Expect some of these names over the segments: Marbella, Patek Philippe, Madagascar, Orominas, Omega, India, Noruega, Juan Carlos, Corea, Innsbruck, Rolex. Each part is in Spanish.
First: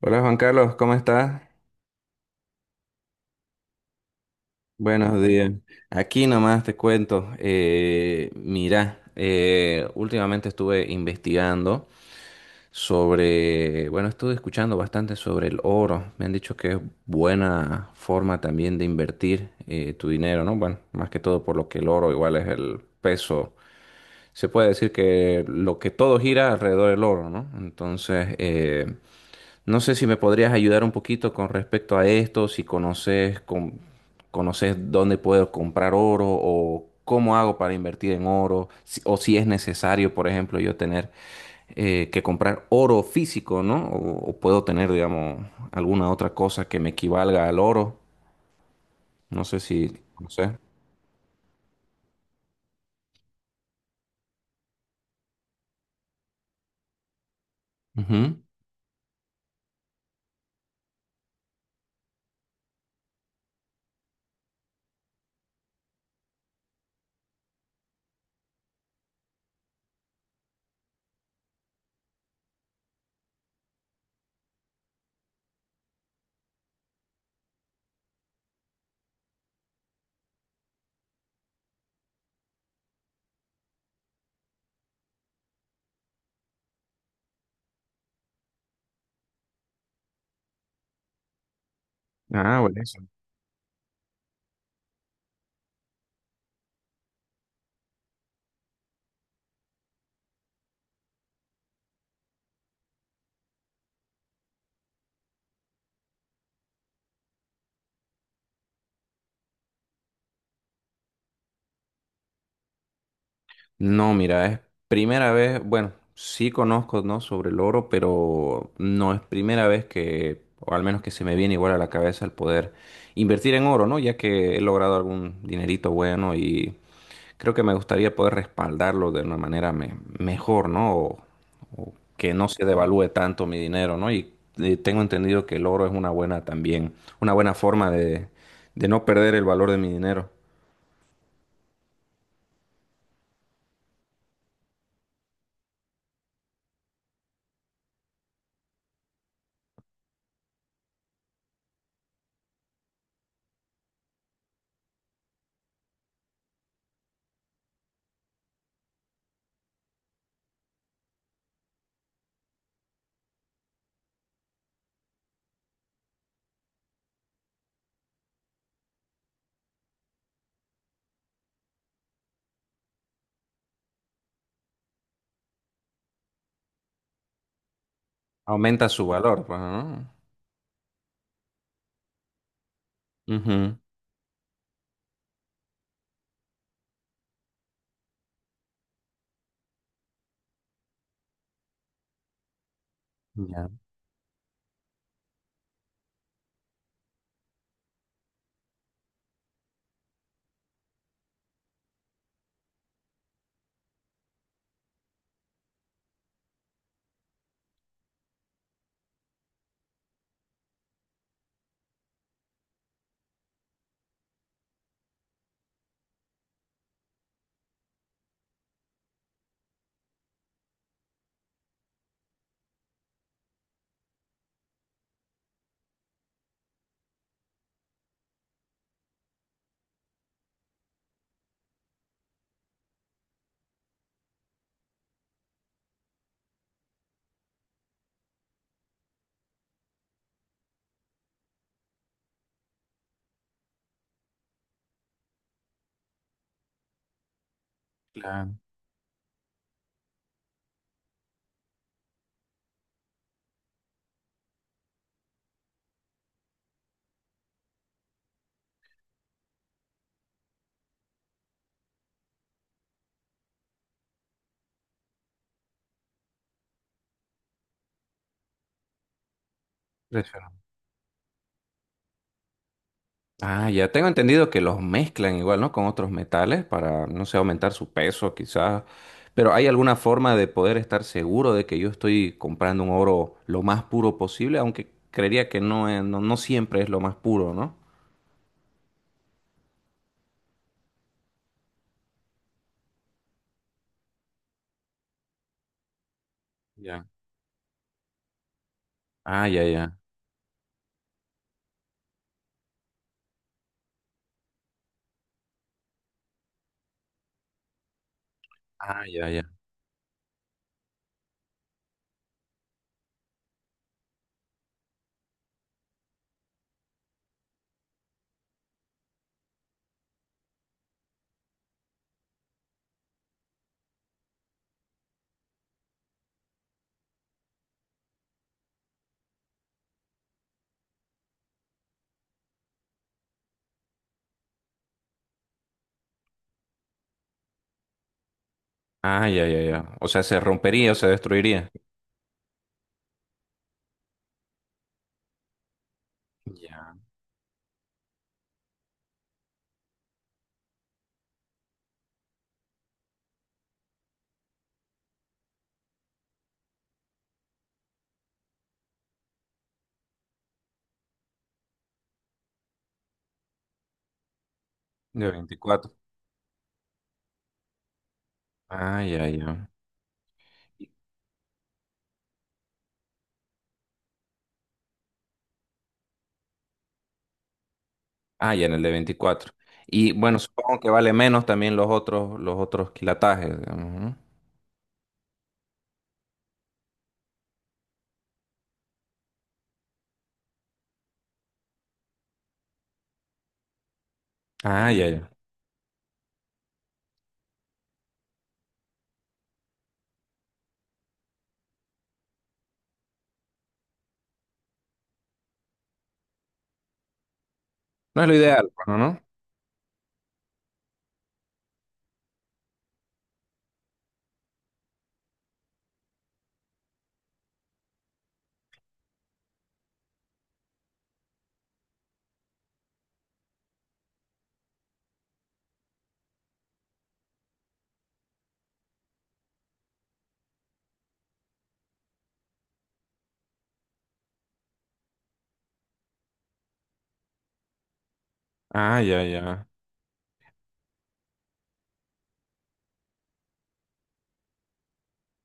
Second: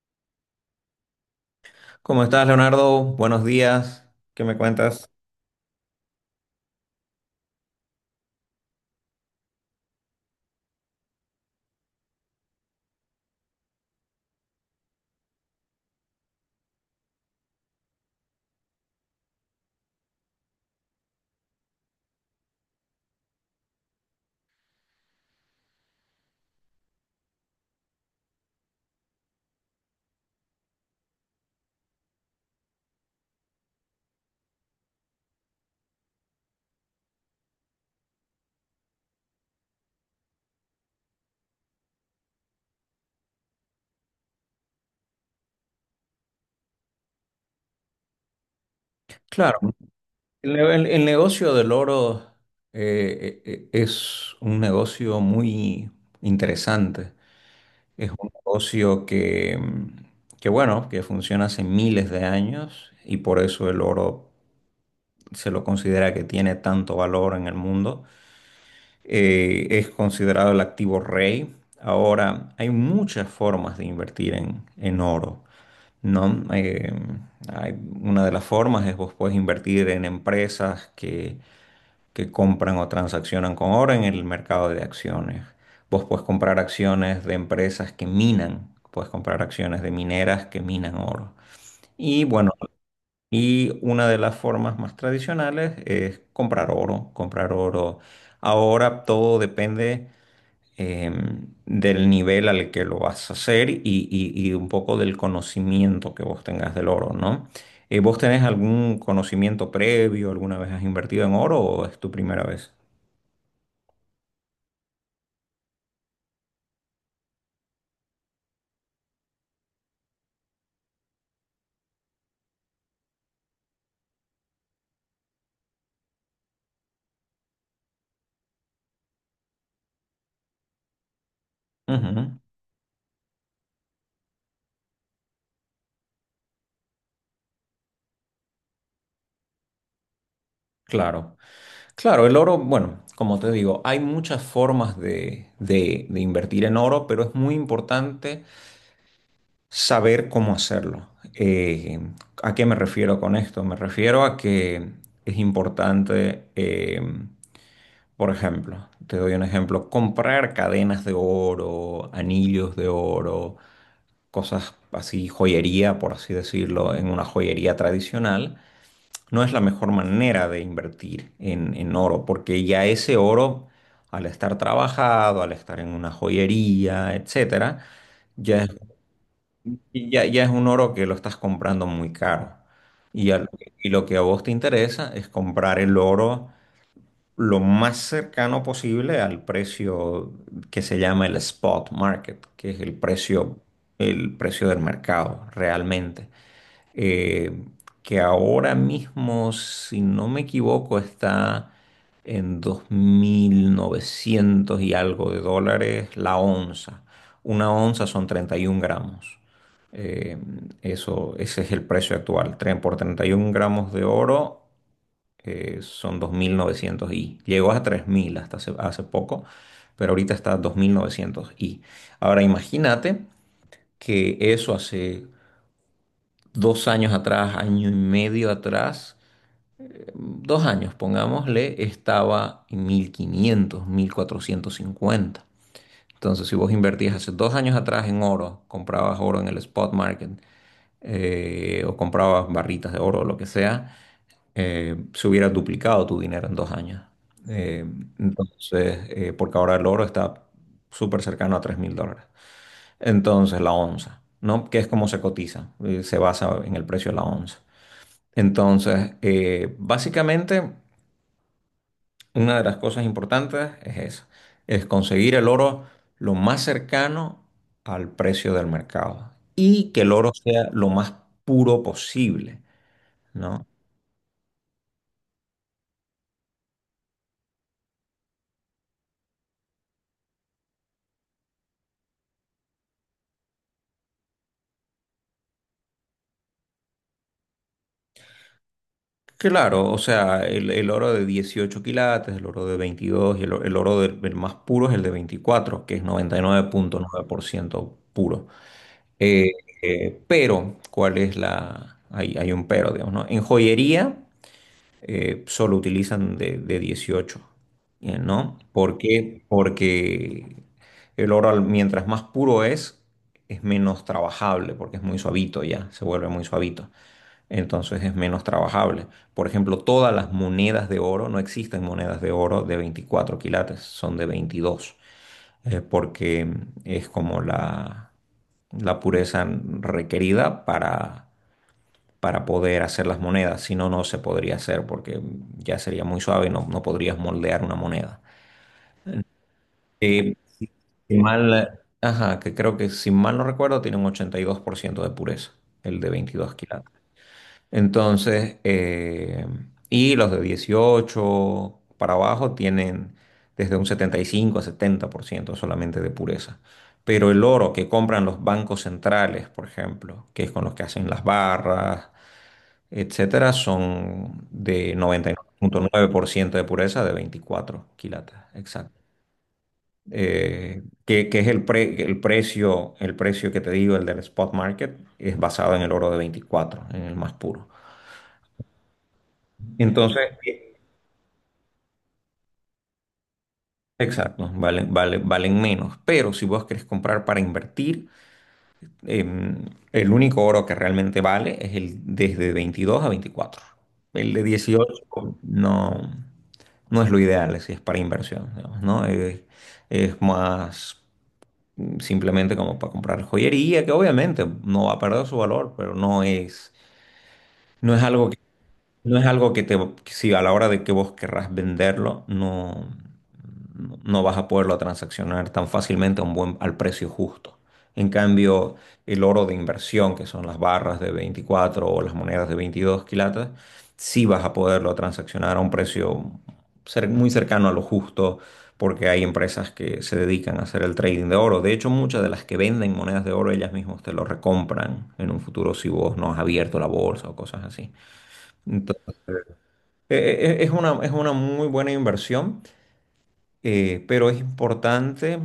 Hola Juan Carlos, ¿cómo estás? ¿Cómo estás, Leonardo? Buenos días. ¿Qué me cuentas? Buenos días. Aquí nomás te cuento, mira, últimamente estuve investigando sobre, bueno, estuve escuchando bastante sobre el oro. Me han dicho que es buena forma también de invertir tu dinero, ¿no? Bueno, más que todo por lo que el oro igual es el peso. Se puede decir que lo que todo gira alrededor del oro, ¿no? Entonces, no sé si me podrías ayudar un poquito con respecto a esto, si conoces, conoces dónde puedo comprar oro o cómo hago para invertir en oro, o si es necesario, por ejemplo, yo tener que comprar oro físico, ¿no? O puedo tener, digamos, alguna otra cosa que me equivalga al oro. No Claro, sé si, no sé. el negocio del oro es un negocio muy interesante. Es un Ujú. negocio que, bueno, que funciona hace miles de años y por eso el oro se lo considera que tiene tanto valor en el mundo. Es considerado el activo rey. Ahora, hay muchas formas de invertir en oro, ¿no? Hay- una de las formas es vos puedes invertir en empresas que compran o transaccionan con oro en el mercado de acciones. Vos puedes comprar acciones de empresas que minan, puedes comprar acciones de mineras que minan oro. Y bueno, Ah, bueno. y una de las formas más tradicionales es comprar oro, comprar oro. Ahora todo depende del nivel al que lo vas a hacer y un poco del conocimiento que vos tengas del oro, ¿no? ¿Vos tenés algún conocimiento previo? ¿Alguna vez has invertido en oro o es tu primera vez? No, mira, es primera vez, bueno, sí conozco, ¿no? Sobre el oro, pero no es primera vez que, o al menos que se me viene igual a la cabeza el poder invertir en oro, ¿no? Ya que he logrado algún dinerito bueno y creo que me gustaría poder respaldarlo de una manera mejor, ¿no? O que Ujú. no se devalúe tanto mi dinero, ¿no? Y, tengo entendido que el oro es una buena también, una buena forma de no perder el valor de mi dinero. Claro, claro, el oro, bueno, como te digo, hay muchas formas de invertir en oro, pero es muy importante saber cómo hacerlo. Eh, ¿A qué me refiero con esto? Me refiero a que es importante, por ejemplo, te doy un ejemplo, comprar cadenas de oro, anillos de oro, cosas así, joyería, por así decirlo, en una joyería tradicional, no es la mejor manera de invertir en oro, porque ya ese oro, al estar trabajado, al estar en una joyería, etcétera, ya es ¿Aumenta su valor, pues, ¿no? Ya es un oro que lo estás comprando muy caro. Y, a Ujú. y lo que a vos te interesa es comprar el oro lo más cercano posible al precio que se llama el spot market, que es Ya. el precio del mercado realmente, eh, que ahora mismo, si no me equivoco, está en 2.900 y algo de dólares la onza. Una onza son 31 gramos. Eh, Eso, ese es el precio actual. Tren por 31 gramos de oro son 2.900 y llegó a 3.000 hasta hace poco, pero ahorita está a 2.900 y. Ahora imagínate que eso hace 2 años atrás, año y medio atrás, 2 años, pongámosle, estaba en 1.500, 1.450. Entonces, si vos invertías hace 2 años atrás en oro, comprabas oro en el spot market, o comprabas barritas de oro o lo que sea, se hubiera duplicado tu dinero en 2 años. Eh, Claro, entonces, porque ahora el oro está súper cercano a 3.000 dólares. Entonces, la onza, ¿no? Que es como se cotiza, se basa en el precio de la onza. Entonces, básicamente, una de las cosas importantes es eso, es conseguir el oro lo más cercano al precio del mercado y que el oro impresionante. sea lo más puro posible, ¿no? Ah, ya tengo entendido que los mezclan igual, ¿no? Con otros metales para, no sé, aumentar su peso quizás. Pero ¿hay alguna forma de poder estar seguro de que yo estoy comprando un oro lo más puro posible? Aunque creería que no, no, no siempre es lo más puro, ¿no? Claro, o sea, el oro de 18 quilates, el oro de 22 el oro el más puro es el de 24, que es Ya. 99.9% puro. Ah, Eh, ya, ya. Pero, ¿cuál es la...? Hay un pero, digamos, ¿no? En joyería solo utilizan de 18, ¿no? ¿Por Ah, ya, ya. qué? Porque el oro, al- mientras más puro es menos trabajable, porque es muy suavito ya, se vuelve muy suavito. Entonces es menos trabajable. Por ejemplo, todas las monedas de oro, no existen monedas de oro de 24 quilates, son de 22, porque es como la pureza requerida para poder hacer las monedas. Si no, no se podría hacer porque ya sería muy suave y no, no podrías moldear una moneda. Ah, ya, ya, ya. O sea, Eh, se rompería o se si destruiría. mal, ajá, que creo que si mal no recuerdo tiene un 82% de pureza, el de 22 quilates. Ya. Entonces, y los de 18 para abajo tienen desde un 75 a 70% solamente de pureza. Pero el oro que compran los bancos centrales, por ejemplo, que es con los que hacen las barras, etcétera, son de De 24. 99.9% de pureza de 24 quilates, exacto. Ah, ya, ya. Que es el precio que te digo, el del spot market, es basado en el oro de 24, en el más puro. Ah, ya en el de 24. Y Entonces, bueno, supongo que vale menos también los otros quilatajes, digamos, ¿no? exacto, valen menos. Pero si vos querés comprar para invertir, em, el único oro que realmente vale es el desde 22 a veinticuatro. El de dieciocho Ah, ya, ya. no, no es lo ideal si es para inversión, digamos, ¿no? Es más simplemente como para comprar joyería, que obviamente no va a perder su valor, pero no es, no es No es algo lo ideal, bueno, ¿no? no ¿No? es algo que si a la hora de que vos querrás venderlo, no, no vas a poderlo transaccionar tan fácilmente a un buen, al precio justo. En cambio, el oro de inversión, que son las barras de 24 o las monedas de 22 quilates, sí vas a poderlo transaccionar a un precio muy cercano a lo justo, porque hay empresas que se dedican a hacer el trading de oro. De hecho, muchas de las que venden monedas de oro, ellas mismas te lo recompran en un futuro si vos no has abierto la bolsa o cosas así. Ah, Entonces, ya, ya. Es una, es una muy buena inversión, pero es importante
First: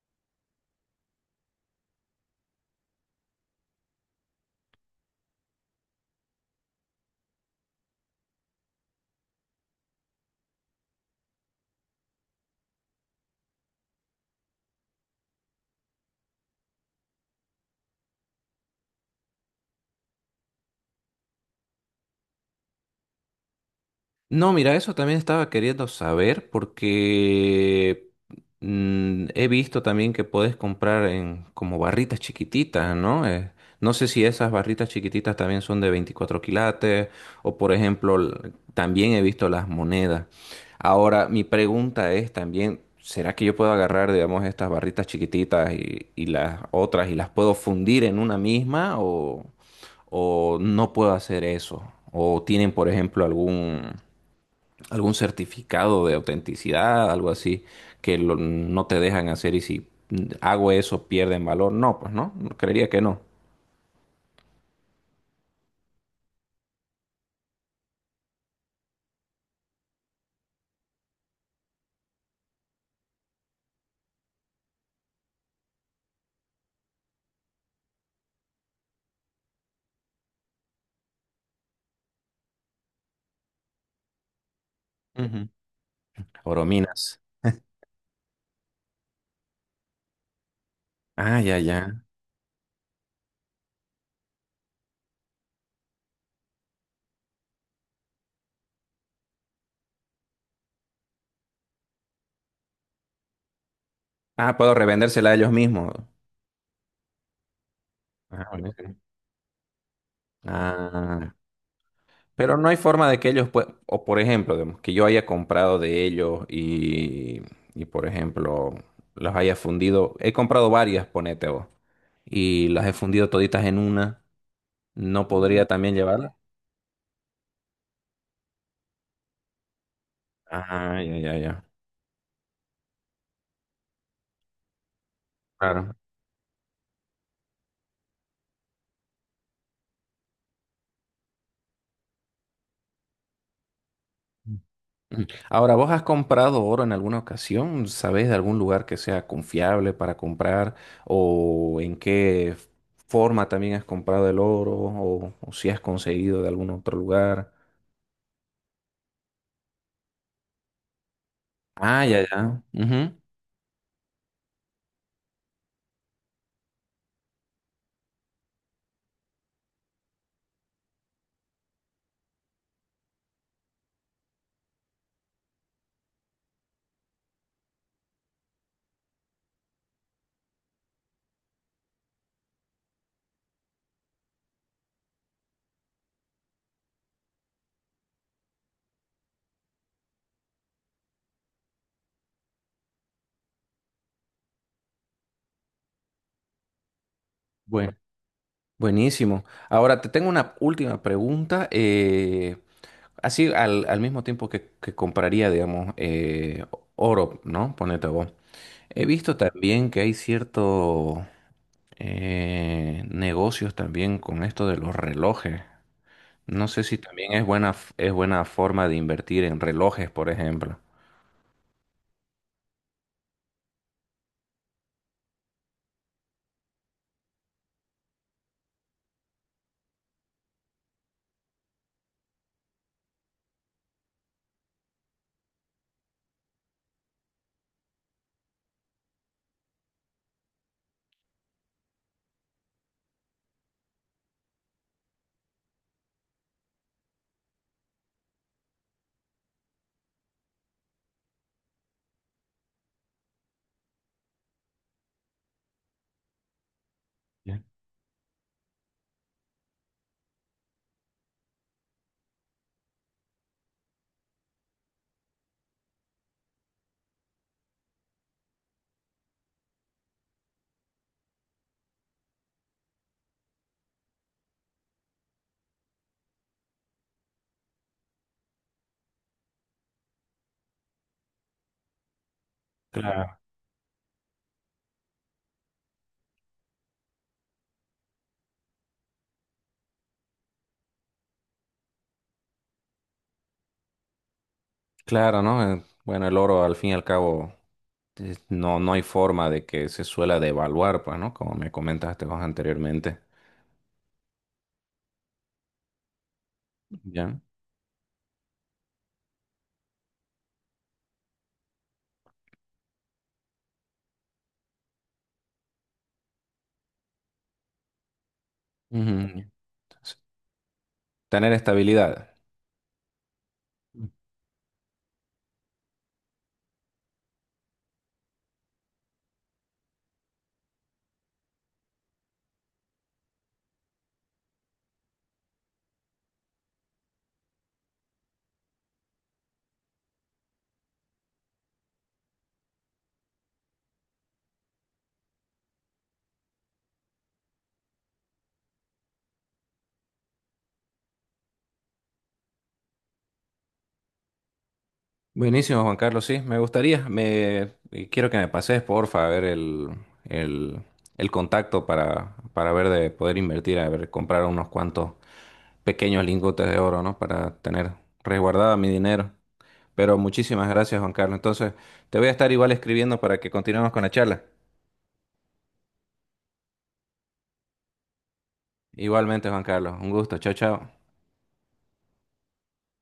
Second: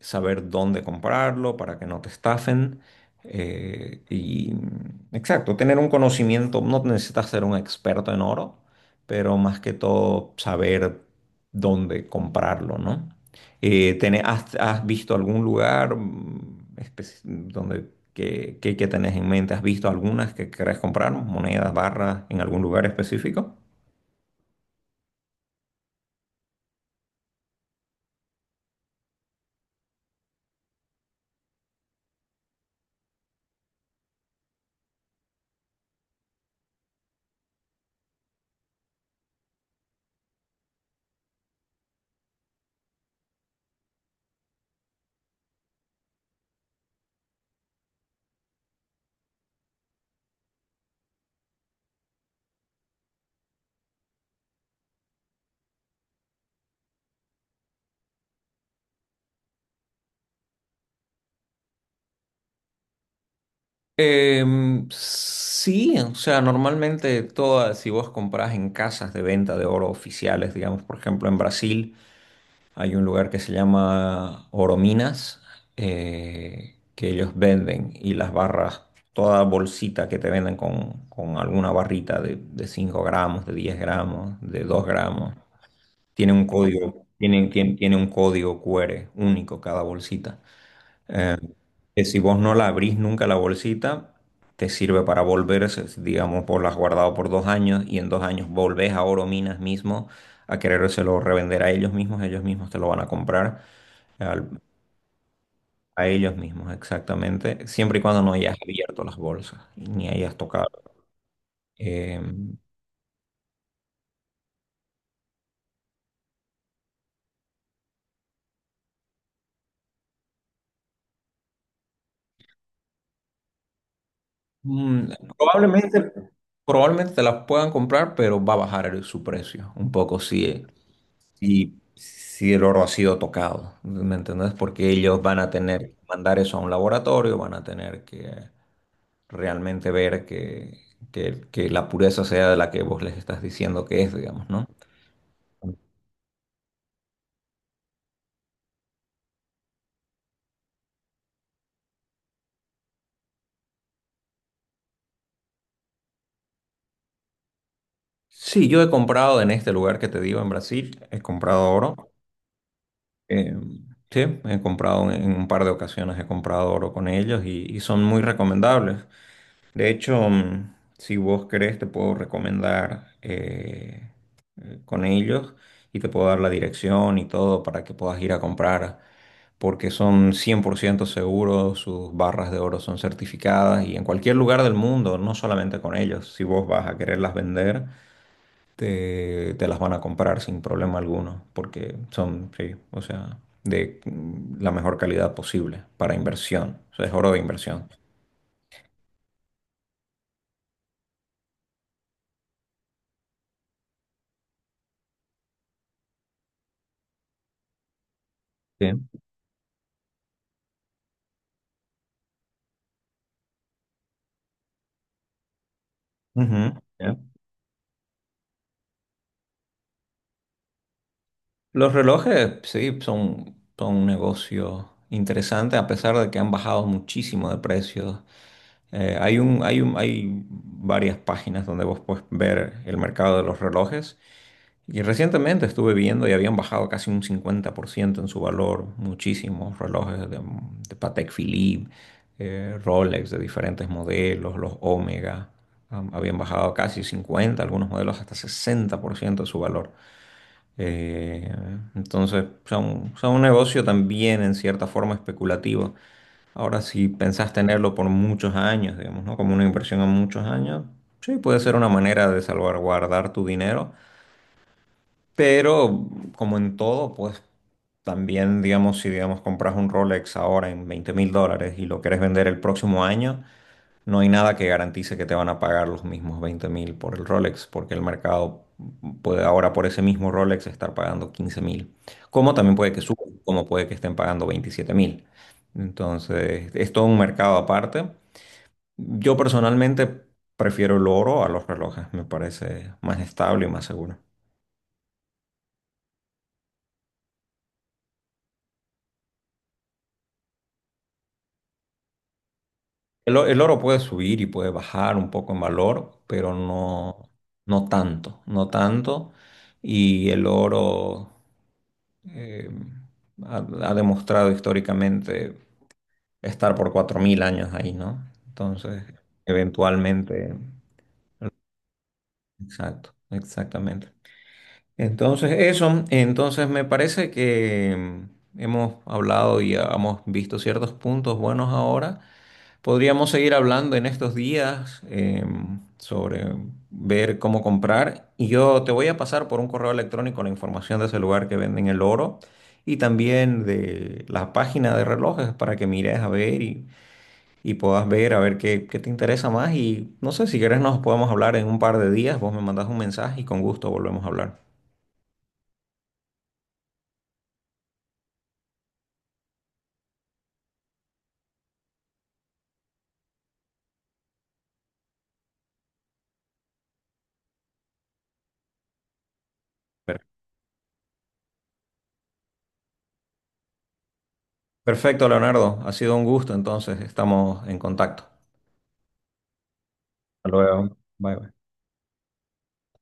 saber dónde comprarlo para que no te estafen. Y exacto, tener un conocimiento, no necesitas ser un experto en oro, pero más que todo saber dónde comprarlo, ¿no? Has, has visto algún lugar, donde que tenés en mente? ¿Has visto algunas que querés comprar, monedas, barras, en algún lugar específico? No, mira, eso también estaba queriendo saber porque he visto también que puedes comprar en como barritas chiquititas, ¿no? No sé si esas barritas chiquititas también son de 24 quilates o por ejemplo, también he visto las monedas. Ahora, mi pregunta es también, ¿será que yo puedo agarrar, digamos, estas barritas chiquititas y las otras y las puedo fundir en una misma o no puedo hacer eso? ¿O tienen, por ejemplo, algún algún certificado de autenticidad, algo así, que no te dejan hacer y si hago eso pierden valor? No, pues no, creería que no. Sí, o sea, normalmente todas, si vos comprás en casas de venta de oro oficiales, digamos, por ejemplo, en Brasil hay un lugar que se llama Orominas, que ellos venden y las barras, toda bolsita que te venden con alguna barrita de 5 gramos, de 10 gramos, de 2 gramos, Ujú. tiene un código, Orominas. Tiene un código QR único cada bolsita Ah, ya, ya. que si vos no la abrís nunca la bolsita, te sirve para volver, digamos, por las guardado por 2 años y en 2 años volvés a Oro Minas mismo a querérselo revender a ellos mismos te lo van a comprar Ah, al- puedo revendérsela a ellos mismos. a ellos mismos, exactamente, siempre y cuando no Ah, hayas buenísimo. abierto las bolsas ni hayas tocado. Ah, Eh, pero no hay forma de que ellos puedan, o por ejemplo, digamos, que yo haya comprado de ellos y por ejemplo, los haya fundido. He comprado varias, ponete vos, y las he fundido toditas en una. mm, ¿No podría también probablemente, llevarlas? Probablemente te las puedan comprar, pero va a bajar el- su precio un poco, sí. Ah, ya, ya, ya. Y si el oro ha sido tocado, ¿me entendés? Porque ellos van a tener Claro. que mandar eso a un laboratorio, van a tener que realmente ver que, que la pureza sea de la que vos les estás diciendo que es, digamos, ¿no? Ujú. Ahora, ¿vos has comprado oro en alguna ocasión? ¿Sabés de algún lugar que sea confiable para comprar? ¿O en qué forma también has comprado el oro? O si has conseguido de algún otro lugar? Sí, yo he comprado en este lugar que te digo, en Brasil, he comprado Ah, oro. ya, ya. Ujú. Eh, sí, he comprado en un par de ocasiones, he comprado oro con ellos y son muy recomendables. De hecho, mm, si vos querés, te puedo recomendar, con ellos y te puedo dar la dirección y todo para que puedas ir a comprar, porque son 100% seguros, sus barras de oro son certificadas y en cualquier lugar del mundo, no solamente con ellos, si vos vas a quererlas vender, te las van a comprar sin problema alguno, porque son, sí, o sea, de la mejor calidad posible para inversión, o sea, es oro de inversión. Buen- buenísimo. Ahora, te tengo una última pregunta. Así al, al mismo tiempo que compraría, digamos, oro, ¿no? Ponete vos. Sí. He visto también que hay ciertos negocios también con esto de los relojes. No Ujú. sé si también es buena, es buena forma de invertir en relojes, por ejemplo. Los relojes, sí, son, son un negocio interesante, a pesar de que han bajado muchísimo de precios. Hay varias páginas donde vos puedes ver el mercado de los relojes. Y recientemente estuve viendo y habían bajado casi un 50% en su valor. Muchísimos relojes de Patek Philippe, Rolex de diferentes modelos, los Omega, habían bajado casi 50 algunos modelos hasta 60% de su valor. Eh, entonces, ya un negocio también en cierta forma especulativo. Ahora, si pensás Ya. tenerlo por muchos años, digamos, ¿no? Como una inversión a muchos años, sí, puede ser una manera de salvaguardar tu dinero, pero como en todo, pues también, digamos, si, digamos, compras un Rolex ahora en 20.000 dólares y lo querés vender el próximo año, no hay nada que garantice que te van a pagar los mismos 20.000 por el Rolex, porque el mercado puede ahora por ese mismo Rolex estar pagando 15.000. Como también puede que suba, Claro. como puede que estén pagando 27.000. Entonces, es todo un mercado aparte. Yo personalmente prefiero el oro a los relojes, me parece más estable y más seguro. Claro, ¿no? Bueno, el oro al fin y al cabo no, no hay forma de que se suela devaluar, pues, ¿no? Como me comentaste vos anteriormente. El oro puede subir y puede bajar un poco en valor, pero no, Ya. no tanto, no tanto. Y el oro, eh, ha demostrado históricamente estar por 4.000 años ahí, ¿no? Entonces, Ujú. eventualmente, Tener estabilidad. exacto, exactamente. Entonces, eso, entonces me parece que hemos hablado y hemos visto ciertos puntos buenos ahora. Podríamos seguir hablando en estos días, sobre ver cómo comprar y yo te voy a pasar por un correo electrónico la información de ese lugar que venden el oro y también de la página de relojes para que mires a ver y puedas ver a ver qué, qué te interesa más y no sé si quieres nos podemos hablar en un par de días, vos me mandas un mensaje y con gusto volvemos a hablar. Buenísimo, Juan Carlos, sí, me gustaría. Me quiero que me pases, porfa, a ver el, el contacto para ver de poder invertir, a ver, comprar unos cuantos pequeños lingotes de oro, ¿no? Para tener resguardado mi dinero. Pero Per- muchísimas gracias, Juan Carlos. Entonces, te voy a estar igual escribiendo para que continuemos con la charla. Perfecto, Leonardo, ha sido un gusto, entonces estamos en contacto. Igualmente, Juan Carlos, un gusto. Hasta Chao, chao. luego. Bye. Bye.